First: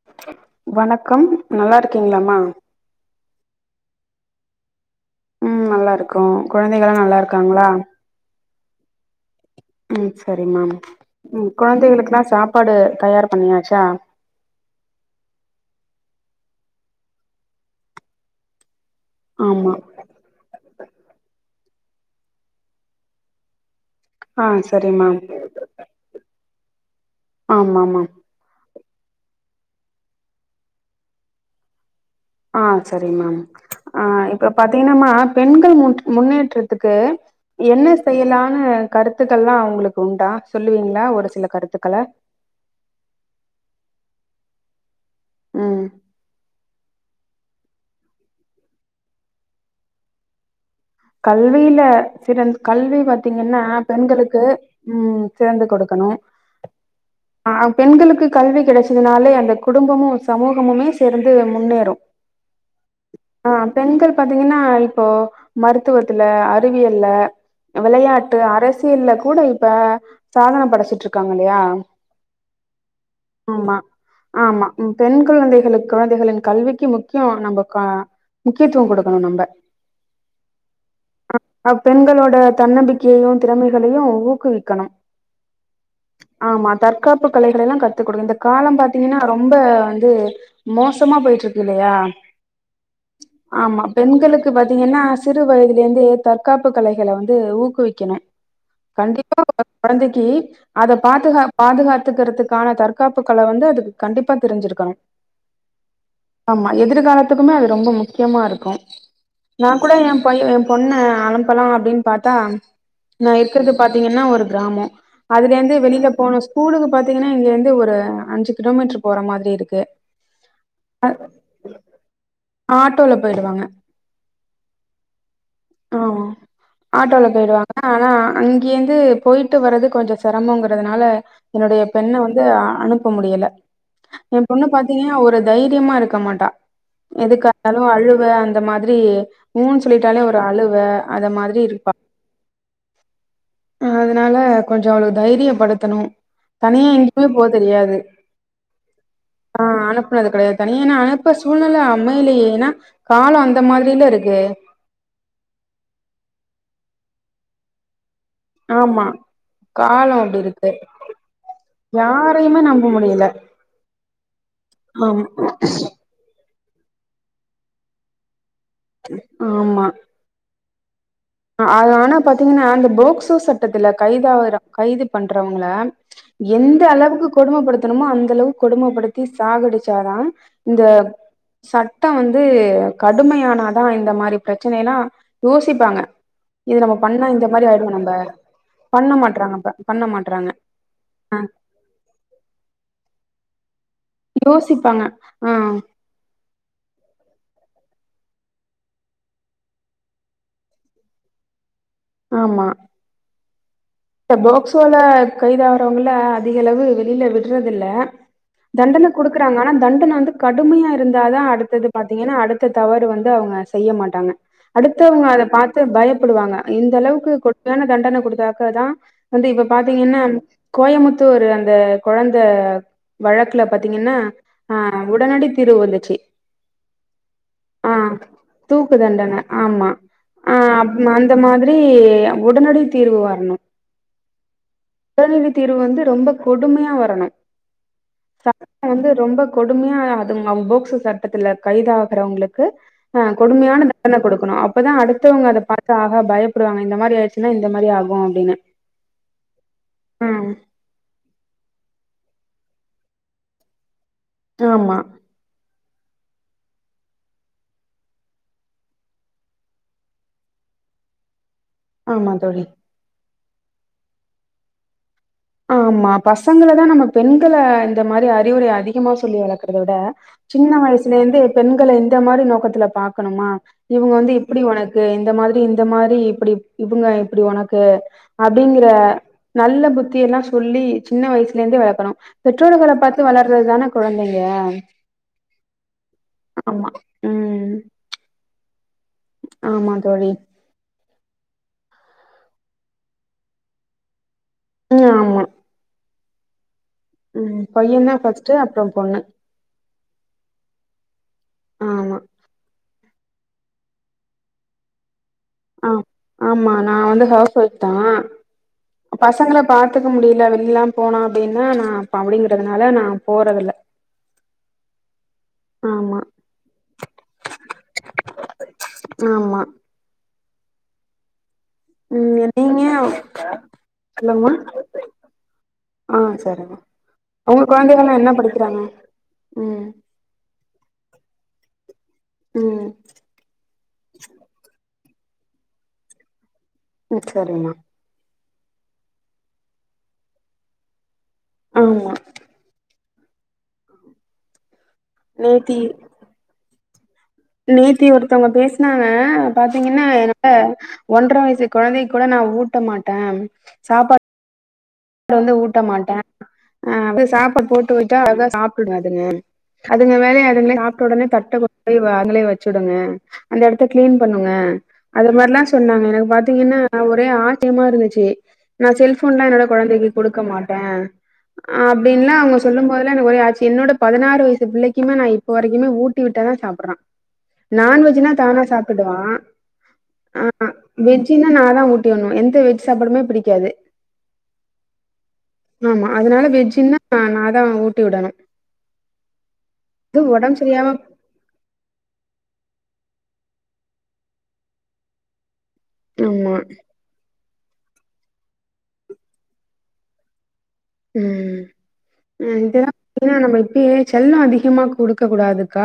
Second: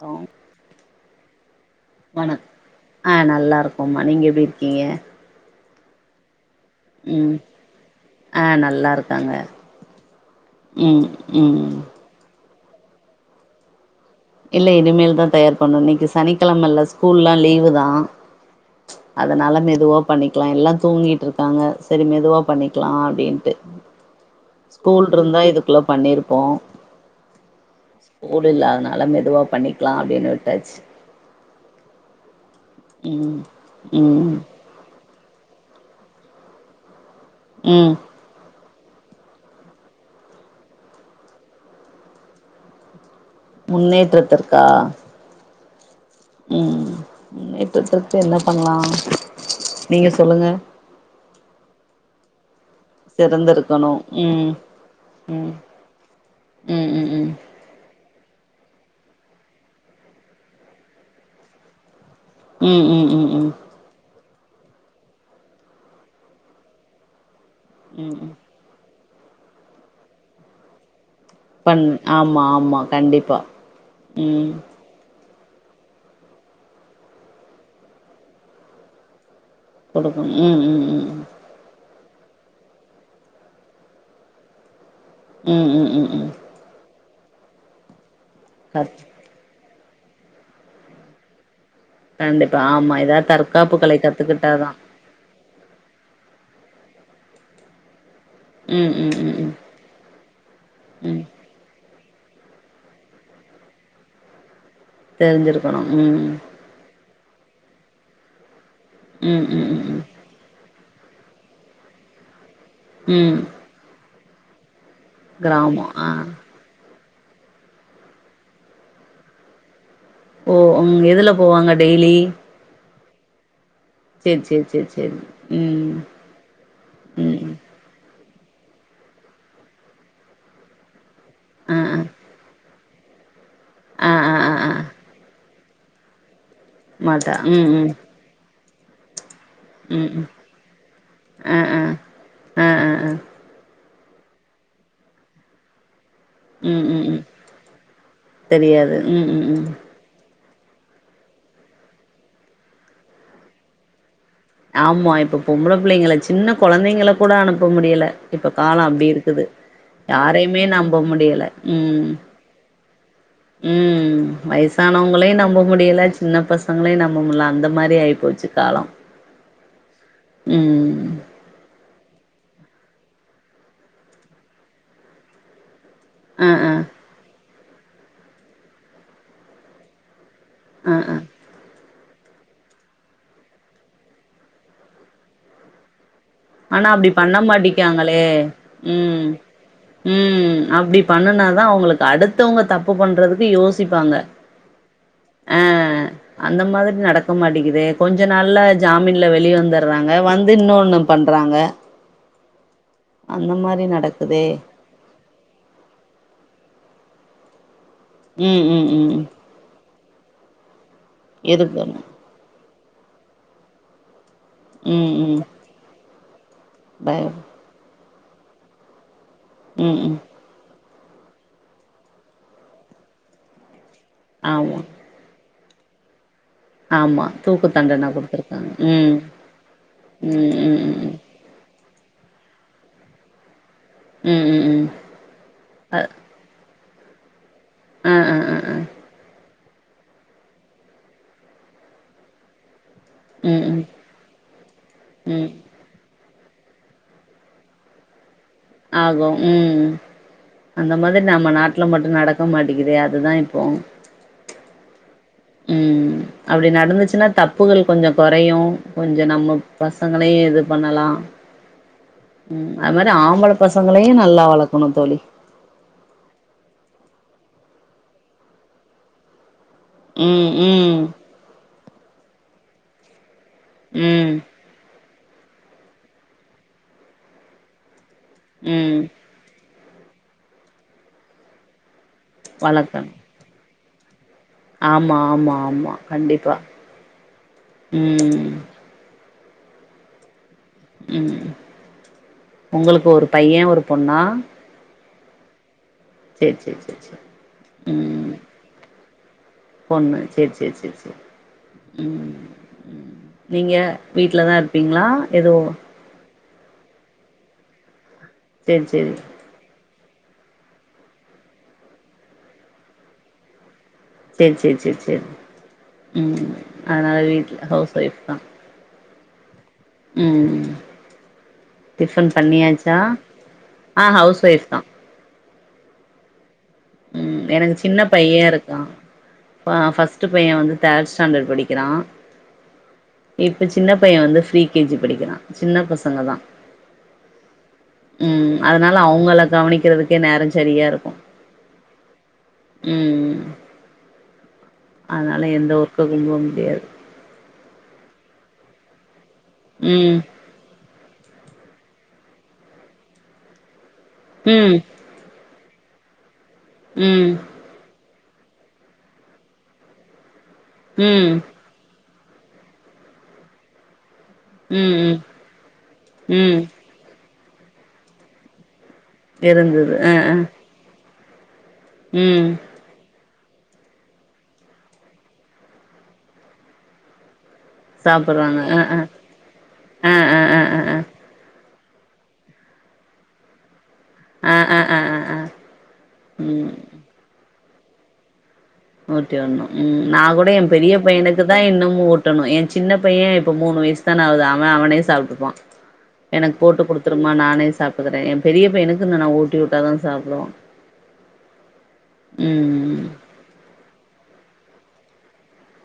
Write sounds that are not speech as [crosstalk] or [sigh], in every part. Hello வணக்கம் நல்லா இருக்கீங்களாமா ஆஹ் நல்லா இருக்கோம்மா நீங்க எப்படி இருக்கீங்க நல்லாயிருக்கோம் குழந்தைகள்லாம் நல்லா இருக்காங்களா அஹ் நல்லா இருக்காங்க உம் சேரிமாம் ம் ம் குழந்தைகளுக்கு சா சாப்பாடு தயார் பண்ணியாச்சா இல்ல இனிமேல தா தயார் பண்ணு இன்னக்கு சனிக்கிழமள ஸ்கூல எல்லா லீவு தான் அதனால ஆமா மெதுவா பண்ணிக்கலா எல்லா தூங்கிட்டு இருக்காங்க சேரி மெதுவா பண்ணிக்கலா அப்பிடின்ட்டு ஆ சரி ஸ்கூல் மேம் இருந்தா இதுக்குள்ள பண்ணிருப்போ ஆமா மேம் ஸ்கூல் இல்லாதனால அதனால மெதுவாவே பண்ணிக்கலானு அப்டினு விட்டாச்சு ஆஹ சரிங்க ம் மேம் ஆஹ ம் இப்ப பாத்தீங்கின்னமா பெண்கள் முன்னேற்றத்துக்கு என்ன ம் செய்யலானு கருத்துக்கள் உங்களுக்கு உண்டா சொல்லுவீங்களா ஒரு சில கருத்துக்கள முன்னேற்றத்திருக்கா உம் உம் முன்னேற்றத்திற்கு என்ன பண்ணலா நீங்க சொல்லுங்க கல்வியில சிறந்த கல்வி பாத்தீங்கின்னா சிறந்திருக்கணு பெண்களுக்கு ம் உம் ம் சிறந்து கொடுக்கணு ம் ம் ம் ம் அஹ பெண்களுக்கு கல்வி கிடைச்சதுனாலே அந்த குடும்பமு சமூகமுமே சேர்ந்து முன்னேறு உம் உம் உம் உம் பாத்தீங்கின்னா இப்போ மருத்துவத்துல அறிவியல்ல ம் ம் விளையாட்டு அரசு இல்ல கூட இப்ப சாதன படைச்சிட்டு இருக்கு பண் ஆமா ஆமா கண்டிப்பா ஆமா உம் ஆமா ம், பெண் குழந்தைகளுக்கு குழந்தைகளின் கல்விக்கு முக்கிய நம்ப முக்கியத்துவ கொடுக்கணு நம்ப கொடு உம் உம் உம் அ பெண்களோட தன்னம்பிக்கையையு திறமைகளையு ஊக்குவிக்கணு உம் உம் உம் உம் ஆமா தற்காப்பு களைகள எல்லா கத்துக் கொடுங்க இந்த காலம் பாத்தீங்கின்னா ரொம்ப மோசமா போயிட்டு இருக்கு இல்லையா கண்டிப்பா ஆமா எதா தற்காப்பு ஆமா களை பெண்களுக்கு கத்துக்கிட்டாதா பாத்தீங்கன்னா சிறு வயதுல இருந்து தற்காப்பு கலைகளை வந்து ஊக்குவிக்கணு ம் ம் ம் கண்டிப்பா ம் குழந்தைக்கி அத ம் பாதுகா பாதுகாத்து கத்துகிறதுக்கான தற்காப்பு கள வந்து அதுக்கு கண்டிப்பா தெரிஞ்சிருக்கு தெரிஞ்சிருக்கணு உம் மொத்தத்துக்குமே அது ரொம்ப முக்கியமாக இருக்கும் உம் உம் உம் கூட என் பையன் என் பொண் பொண்ணு அனுப்பலாம் அப்டின்னு பார்த்தா ம் நான் இருக்கறது பாத்தீங்கன்னா ஒரு கிராமம் அதுல இருந்து கிராமோ ஆ வெளியில போன ஸ்கூலுக்கு பாத்தீங்கன்னா இங்க இருந்து ஒரு அஞ்சு கிலோமீட்டர் போற மாரி இருக்கு ஓ உம் எதுல போவாங்க டெய்லி ஆட்டோல போயிடுவாங்க சேரி சேரி சேரி ம் ஆஹ் ஆட்டோல ம் ம் போயிடுவாங்க ஆனா அங்கேயிருந்து போய்ட்டு வரறது கொஞ்சம் சிரமங்கிறதுனால ஆ என்னுடைய ஆ பெண்ண வந்து அனுப் போ முடியல ஆ ஆ என் ஆ பொண்ணு ஆ பாத்தீங்க ஒரு தைரியமா இருக்க மாட்டா மாட்டா ம் ம் எதுக்கானாலும் அழுவ அ இந்த மாதிரி உன்னு ம் சொல்லிட்டாலே ம் ஒரு அழுவ அத ஆ மாதிரி ஆ இருப்பா ஆ ஆ ஆ ஆஹ் அதனால கொஞ்சம் அவள தைரியப்படுத்தணும் ம் தனியா ம் ம் எங்கயுமே போக தெரியாது தெரியாது ம் ம் ம் ஆஹ் அனுப்புனது கிடையாது தனியான அனுப்ப சூழ்நிலை அமையலேன்னா காலம் அந்த மாரியில இருக் ஆமா இப்ப பொம்பள பிள்ளைங்கள சின்ன குழந்தைங்கள கூட அனுப்ப முடியல இப்ப காலம் ஆமா. அப்படி இருக்குது காலம் அப்டி யாரையுமே இருக்கு. நம்ப முடியலை உம் யாரையுமே நம்ப முடியல. உம் ஆமா, வயசானவங்களையும் நம்ப முடியல சின்ன பச பசங்களே நம்ப முடியல அந்த மாரி ஆயி போச்சு காலம் ஆமா உம் ஆஹ் அத ஆனா பாத்தீங்கன்னா அந்த போக்சோ சட்டத்துல கைதாகுற கைது பண்றவங்கள ஆ ஆ எந்த அளவுக்கு கொடுமைப்படுத் முடியுமோ அந்த அளவுக்கு கொடுமைப்படுத்தி சாகடிச்சாதான் இந்த ஆ ஆ சட் மொத்தம் வந்து கடுமையானாதான் இந்த மாதிரி பிரச்சனை எல்லாம் யோசிப்பாங்க இது ஆனா நம்ம அப்படி பண்ணா பண்ண இந்த மாரி ஆயிடுவோ நம்ப மாட்டக்காங்களே பண்ண உம் மாட்றாங்க இப்ப பண்ண மாட்றாங்க உம் அப்படி ஆ பண்ணுனாதான் அவங்களுக்கு அடுத்தவங்க தப்பு பண்றதுக்கு யோசி யோசிப்பாங்க ஆஹ் அந்த மாரி நடக்க மாட்டேக்குது கொஞ்ச நாள்ல ஜாமீன்ல வெளில வந்துடுறாங்க வந்து இன்னொன்னு பண்ணுறாங்க ஆமா அந்த மாரி இந்த நடக்குதே போக்சோல கைதாவறவங்கள அதிக அளவு இல்ல விடுறது இல்ல ம் ம் தண்டன ம் கொடுக்குறாங்க ஆனா தண்ட வந்து கடுமையா இரு இருந்தா தான் அடுத்தது இருக்கணு பாத்தீங்கன்னா அடுத்த தவறு வந்து அவங்க செய்ய மாட்டாங்க ம் அடுத்தவங்க ம் அத பாத்து பயப்படுவாங்க இந்த பய அளவுக்கு கொடுமையான தண்டன கொடுத்தாக்க தான் வந்து இப்ப ம் ம் பாத்தீங்கன்னா கோயமுத்தூர் அந்த கொழந்த வழக்குல பாத்தீங்கன்னா ஆமா ஹ உடன இது வந்துச்சு ஆமா தூக்கு ஆ தண்டன குடுத்தருக்காங்க தூக்கு உம் தண்டன ஆமா. ஆ உம் உம் உம் அந்த மாதிரி உடனடி தீர்வு வரணும் ம் ம் ம் உடனடி தீர்வு வந்து ரொம்ப கொடுமையா வரணும் ஆ ஆ ஆ ஆ சத்தம் வந்து ரொம்ப கொடுமையா அது அவ போக்சோ சட்டத்துல கைதாகுறவங்களுக்கு ஆஹ் ம் கொடுமையான ம் தண்டன கொடுக்கணும் அப்பதான் அடுத்தவங்க ம் அத பாத்த ஆக பய கொடுவங்க இந்த மாதி ஆயிடுன்னா இந்த மாரி ஆகும் அப்படின்னு ஆகும் உம் அந்த மாதிரி நம்ம நாட்டுல மட் நடக்க மாட்டேங்கிறே அதுதான் இப்போ ஆமா உம் அப்படி நடந்துச்சுன்னா தப்புகள் கொஞ்சம் குறையும் கொஞ்சம் நம்ம பசங்களையும் இது பண்ணலாம் ஆமா தோழி உம் அது மாதிரி ஆம்பளை பசங்களையும் நல்லா வளக்கணும் தோழி ஆமா பசங்களதான் நம்ம பெண்கள இந்த மாதிரி அறிவுரை அதிகமா சொல்லி வளக் கறத விட ம் சின்ன ம் வயசுல இருந்து பெண்கள இந்த மாதிரி நோக்கத்த த்ல பாக்கணுமா இவங்க ம் வந்து இப்படி உனக் இந்த மாதிரி இந்த மாதிரி இப்படி இவங்க இப்படி ஒனக்கு அப்படிங்கற ம் நல்ல புத்தி எல்லாம் சொல்லி சின்ன வயசுலே இருந்தே வளக்கணும் பெற்றோர்கள வளக்கணு பாத்து வளர்றது தானப் குழந்தங்க ஆமா ஆமா ஆமா கண்டிப்பா ஆமா ம் உம் ஆமா தோழி உம் உங்களுக்கு ஒரு பையன் ஒரு பொண்ணா உம் ஆமா செரி செரி உம் பையன் தான் ஃப்ஸ்ட் அப்புறம் பொண்ணு பொண்ணு சரி சரி சரி சரி ஆமா உம் உம் நீங்க வீட்லதான் இருப்பீங்களா எதுவும் ஆ ஆமா நான் வந்து ஹவுஸ் ஒய்ப் தான் சேரி சேரி பாத்துக்க முடியல வெளிலல்லாம் போனா அப்படின்னா நான் அப்படிங்கறதுனால நான் போறதில்லை சேரி சேரி சேரி சேரி ஆமா உம் அதனால வீட்டுல ஹவுஸ் ஒய்ப் தான் ஆமா உம் டிபன் ம் நீங்க பண்ணியாச்சா ஆஹ் ஹவுஸ் ஒய்ப் தான் ஆஹ் சரிங்க உம் உங்க எனக்கு சின்ன கொழந்தைகள்லா என்ன பையன் படிக்கிறாங்க இருக்கான் ம் ஃப்ஸ்ட் பையன் வந்து தேட் ஸ் டாண்டட் படிக்கிறான் ம் இப்ப சின்ன பையன் வந்து ப்ரீ கேஜி படிக்கிறான் சின்ன பசங்க தான் ம் சரிமா உம் அதனால அவங்கள கவனிக்கிறதுக்கே நேரம் சரியா இருக்கும் ஆமா ம் அதனால எந்த நேத்தி ஒர்க்குக்கு போக முடியாது நேத்தி ஒருத்தவங்க பேசனாங்க பாத்தீங்கன்னா ம் என்னோட ஒன்ற வயசுக் கொழந்தை கூட நான் ஊட்ட மாட்டேன் சாப்பா ம் வந்து ஊட்ட மாட்டேன் ஆஹ் அது ம் சாப்பாடு போட்டு வை ஞ்சா அத சாப்பிட்டுங்க அதுங்க அதுங்க வேலைய சாப்பிட்ட உடனே ம் [unintelligible] அங்கயே வச்சுடுங்க அந்த இடத்த கிளீன் பண்ணுங்க ம் ம் அது மாதிரிலாம் சொன்னாங்க எனக்கு ம் பாத்தீங்கன்னா ஒரே ஆள் டீமா இருந்துச்சு நான் செல்போன்ல என்னால இருந்தது குழந்தைக்கு அ அ கொடுக்க மாட்ட அப்டின்னா ம் அவங்க சொல்லும்போது எனக்கு ஒரே ஆச்சர்ய என்னோட பதினாறு வயசு பிள்ளைக்குமே நான் இப்ப வரைக்கும் ஊட்டி விட்டா தான் சாப்பிடுறான் நான் வெஜினா சாப்புட்றாங்க தானா அ அ சாப்பிடுவான் ஆ ஆ ஆ ஆஹ ஆ ஆ வெஜ்ஜா நா நான்தான் ஊட்டி விடணும் எந்த வெஜ் சாப்பாடுமே பிடிக்காது ஆ ஆ ஆ ஆ ஆ ஆமா அதனால ம் வெஜ்ஜன்னா நானா நான் தான் ஊட்டி விடணும் ஊட்டி விடணும் ஆஹ் நா கூட என் பெரிய சரியாம பையனுக்கு தான் இன்னும் ஊட்டனும் ஏன் சின்ன ஏன் இப்ப மூணு வயசு தானே ஆகுது அவன் அவனே சாப்டுப்பான் ஆமா எனக்கு போட்டு கொடுத்துருமா நானே சாப்டுகிறேன் என் பெரிய பையனுக்கு நான் ஊட்டி விட்டா தான் சாப்பிடுவான் ம் [unintelligible] ம் இப்பவே செல்லம் அதிகமா கொடுக்க கூடாது அக்கா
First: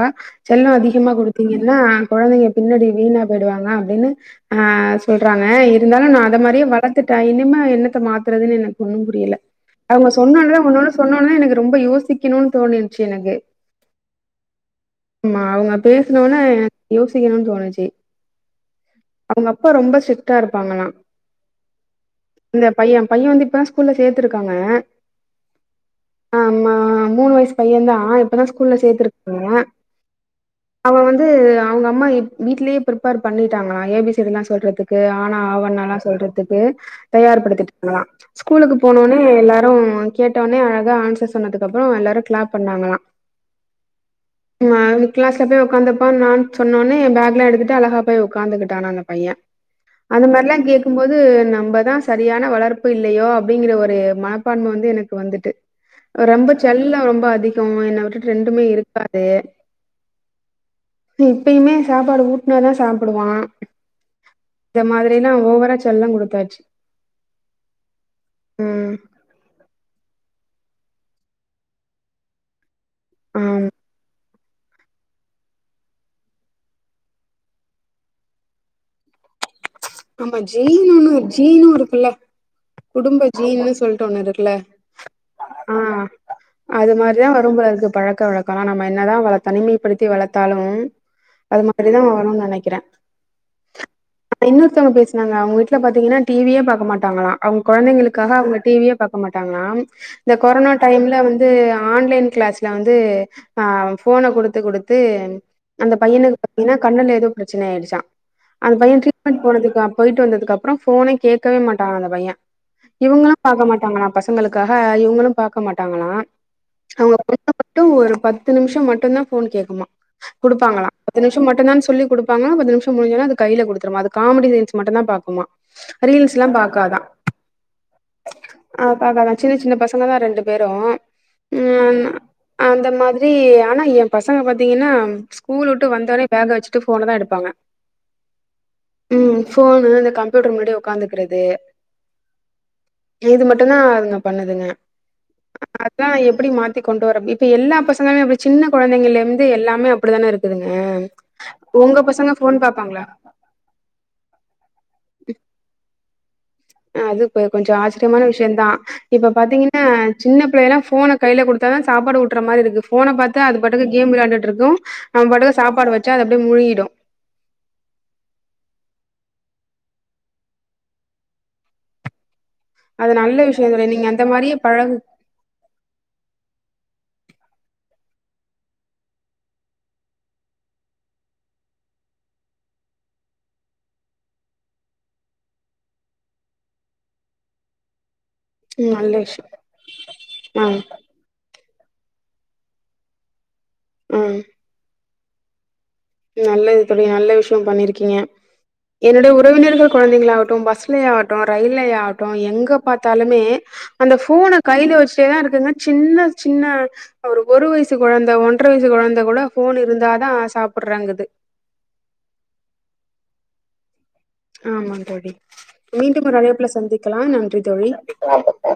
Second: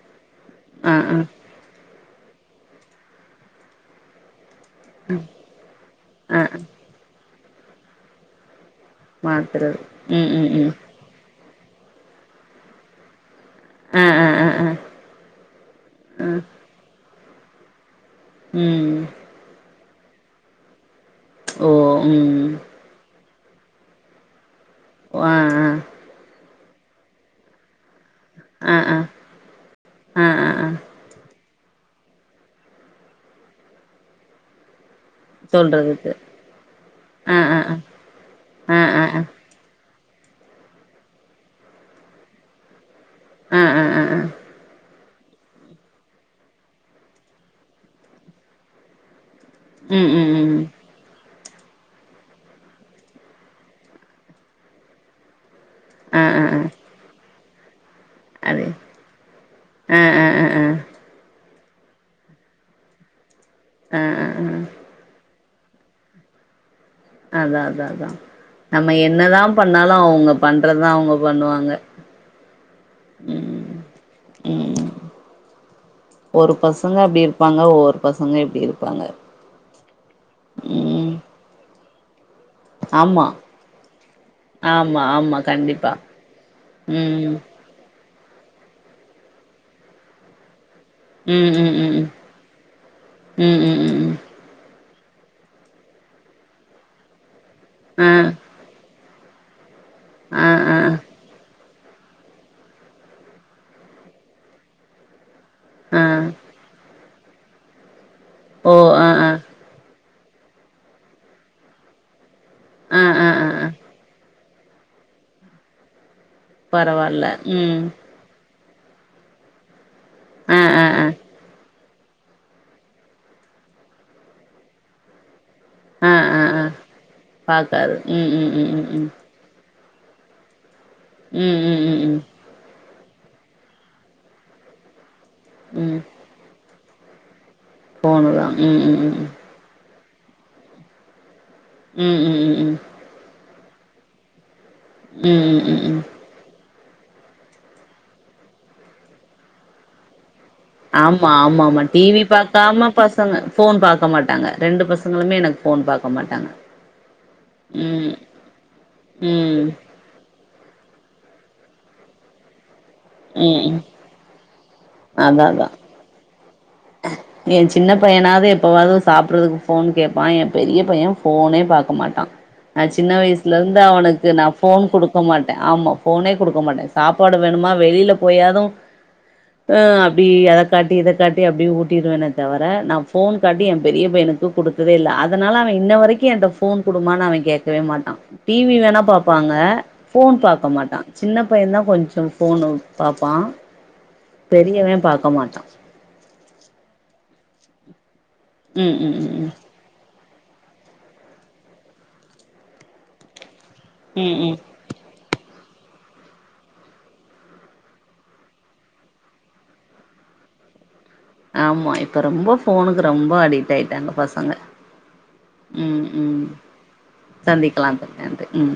செல்லம் ஆ அதிகமா ஆ கொடுத்தீங்கன்னா குழந்தைங்க பின்னாடி வீணா போயிடுவாங்க அப்படின்னு ஆஹ் சொல்றாங்க இருந்தாலும் நான் அந்த ஆ ஆ மாதிரியே வளர்த்துட்ட இனிமே என்னத்த மாத்துறது எனக்கு ஒன்னும் புரியல மாத்துறது அவங்க ம் ம் சொன்னோனதா ம் ஒன்னு ஒன்னு சொன்னோனதா எனக்கு ரொம்ப யோசிக்கணும்னு தோனிருச்சி எனக்கு ஆ ஆ ஆ ஆ ஆமா அவங்க ஆ பேசினோன யோசிச்சி சீக்கிரம் தோணுச்சு ம் அவங்க அப்பா ரொம்ப ஸ் ஸ்டிக்டா இருப்பாங்களாம் ஓ உம் இப்ப ஸ்கூல்ல சேர்த்திருக்காங்க ஆஹ் ஆஹ் ஆமா மூணு வயசு பையன் தான் இப்ப தான் ஸ்கூல்ல ஆ ஆ சேர்த்திருக்கா ஆ ஆ ஆ அவன் வந்து அவங்க அம்மா வீட்லேயே பிரிப்பர் பண்ணிட்டாங்களா ஏபிசிடி எல்லாம் சொல்றதுக்கு அனா ஆவன் எல்லாம் சொல்றதுக்கு சொல்றதுக்கு ஆ ஆ ஆ தயார்படுத்திட்டாங்கலாம் ஸ்கூலுக்கு ஆ ஆ போனோனே ஆ எல்லாரும் உம் கேட்ட உனே அழகா ஆன்சர் சொன்னதுக்கப்புறம் எல்லாரும் கிளாப் பண்ணாங்களாம் ஆ ஆ ஆ மாவு கிளாஸ்ல போய் உட்காந்தப்ப நான் சொன்னே பேக்லாம் எடுத்துட்டு அழகா போய் உக்காந்துக்கிடானான் அந்த பையன் அந்த மாரில்லாம் கேட்கும் போது நம்பதான் சரியான வளர்ப்பு இல்லையோ அப்படிங்கிற ஒரு மன பான்மை வந்து எனக்கு வந்துட்டு ரொம்ப செல்ல ரொம்ப அதிக என்ன ரெண்டுமே இருக்காது உம் எப்பயுமே சாப்பாடு ஊட்டினா தான் சாப்பிடுவான் ஆஹ ஆஹ ஆஹ என்ன ஓவரா செல்லம் கொடுத்தாச்சு அதான் அத அதான் நம்ம என்னதான் பண்ணாலும் அவங்க பண்றதான் அவங்க பண்ணுவாங்க உம் ஆம். உம் ஒரு பசங்க அப்படி இருப்பாங்க ஒவ்வொரு பசங்க இப்படி இருப்பாங்க ஆமா ஜீனுன்னு ம் ஜீனும் புல்லா குடும்ப ஆமா ஜீன்னு சொல்லிட்டு ஒண்ணு இருக்குல ஆமா ஆமா கண்டிப்பா ஆஹ் அது ம் மாதிரிதான் வரும்போல இருக்கு பழக்கம் காலம் நம்ம என்னதான் தனிமைப்படுத்தி வளர்த்தாலும் ம் அது ம் ம் ம் மாரிதான் வரும்னு நினைக்கிறேன் ம் ம் ம் ம் இன்ன ங்க பேசாங்க வீட்டுல பார்த்தீங்கன்னா டிவியே பார்க்க மாட்டாங்களா அவங்க ஆ கெழந்தைங்கக்காக அவங்க டிவியே ப பாக்கமாட்டாங்களா இந்த ஆ கொரோனா ஆ டைம்ல வந்து ஆன்லைன் கிளாஸ்ல வந்து ஆஹ் போன கொடுத்து கொடுத்து அந்த ஆ பையனுக்கு பார்த்தீங்கன்னா கண்ணல எதோ பிரச்சனையாச்சாம் ஓ அந்த பையன் ஆ ஆ டீரிட்மென்ட் போயிட்டு வந்ததுக்கு அப்புறம் போனை கேக்கவே மாட்டான அந்த பையன் ஆ ஆ இவங்களும் பார்க ஆ மாட்டாங்களாம் பசங் பசங்களுக்காக இவங்களும் பார்க்க மாட்டாங்களா அவங்க பரவால்ல பொண்ணு ம் மட்டும் ஒரு பத்து பத்து நிமிஷம் மட்டும்தான் போன் கேக்குமா ஆ ஆ குடுப்பாங்களா ஆ பத்து நிமிஷம் மட்டும்தான் சொல்லி கொப்பாங்கா பத்து நிமிஷம் முடிஞ்சது கையில கொடுத்து மாது காமெடி சைன்ஸ் மட்டும் தான் பாக்குமா ஆ ரீல்ஸ் ஆ எல்லாம் ஆ பாக்காதான் பாக்காது ம் ம் ம் ஆஹ் ம் ம் பாக்காதான் சின்ன சின்ன பச அங்கே தான் ரெண்டு பேரும் ம் ம் உம் ம் அந்த மா மாரி ஆனா என் பசங்க பார்த்தீங்கன்னா ஸ்கூல் விட்டு வந்த உடனே பேகவச்சு போன தான் எடுப்பாங்க போனலாம் உம் உம் உம் போனு கம்ப்யூட்டர் முன்னாடி உட்காந்துக்கிறது உம் உம் உம் உம் டும் தான் அதுங்க பண்ணுதுங்க உம் உம் உம் உம் அதா எப்டி மாத்தி கொண்டு வர இப்ப எல்லா பசங்களும் அப்படி சின்ன குழந்தைங்க இருந்து எல்லாமே அப்படிதான இருக் ஆமா ஆமா ஆமா டிவி ஃபோன் பார்க்காம பாப்பாங்களா பசங்க போன் பார்க்க மாட் டாங்க ரெண்டு பசங்களுமே எனக்கு போன் பண்ண பார்க்க மாட்டாங்க அது இ கொஞ்சம் ம் ஆச்சரியமான விஷயம் தான் இப்ப ம் பாத்தீங்கன்னா சின்ன இப்பலாம் போனை கையில கொடுத்த தான் சாப்படு வுட்டற மாரி இருக்கு போனை பார்த்து அது ம் பட்டுக்கு கேம் விளையாண்டுட்டு இருக்கும் நம் பாட்டுக்கு சாப்பாடு வச்சா அத என் சின்ன பையனாவது எப்பாவது சாப்படுறதுக்கு போன் கேட்பான் என் பெரிய பையன் போனே பார்க்க மாட்டான் நா சின்ன அது நல்ல வயசுல விஷயோ இருந்து தோழி நீங்க அந்த அவனுக்கு மாரியே நான் போன் பழகு கொடுக்க மாட்டேன் ஆமா போனே கொடுக்க மாட்டேன் சாப்பாடு வேணுமா வெளியில போயாதும் ஹ அப்படி அத காட்டி இத காட்டி அப்படிய ஊட்டிடுவேன்ன தவிர நான் போன் காட்டி என் பெரிய பையனுக்கு குடுத்ததே இல்லை அதனால அவன் இன்ன வரைக்கும் என் போன் குடுமான்னு அவன் கேட்கவே மாட்டான் டிவி ம் வேணா நல்ல விஷயோ பாப்பாங்க போன் ஆ பாக்க மாட்டான் சின்ன பையன தான் கொஞ்சம் போனு பாப்பான் ஆ பெரியவேன் பா கா மாட்டான் நல்லது தோழி நல்ல விஷ்யம் பண்ணியிருக்கீங்க ம் ம் ம் என்னுடைய ம் உறவினர்கள் கொழந்தைங்களா ட்டும் பஸ்ல ஆகட்டு ரயில்லயாகட்டு எங்க பாத்தாலுமே அந்த ம் ம் ஃபோன கைல வச்சுட்டேதா இருக்குங்க சின்ன சின்ன ஒரு ஒரு வயசு கொழந்த ஒன்ற வயசு கொழந்த கூட ஃபோன் இருந்தா தா சாப் ப்புர்றாங்குது ஆமா இப்ப ரொம்ப ஃபோனுக்கு ரொம்ப அடிக்ட் ஆயிட்டாங்க பசங்க ஆமா தோழி ம் மீண்டும் ஒரு ம் அழைப்புல சந்திக்கலாம் நன்றி சந்திக்கலா தோழி நன்றி ம்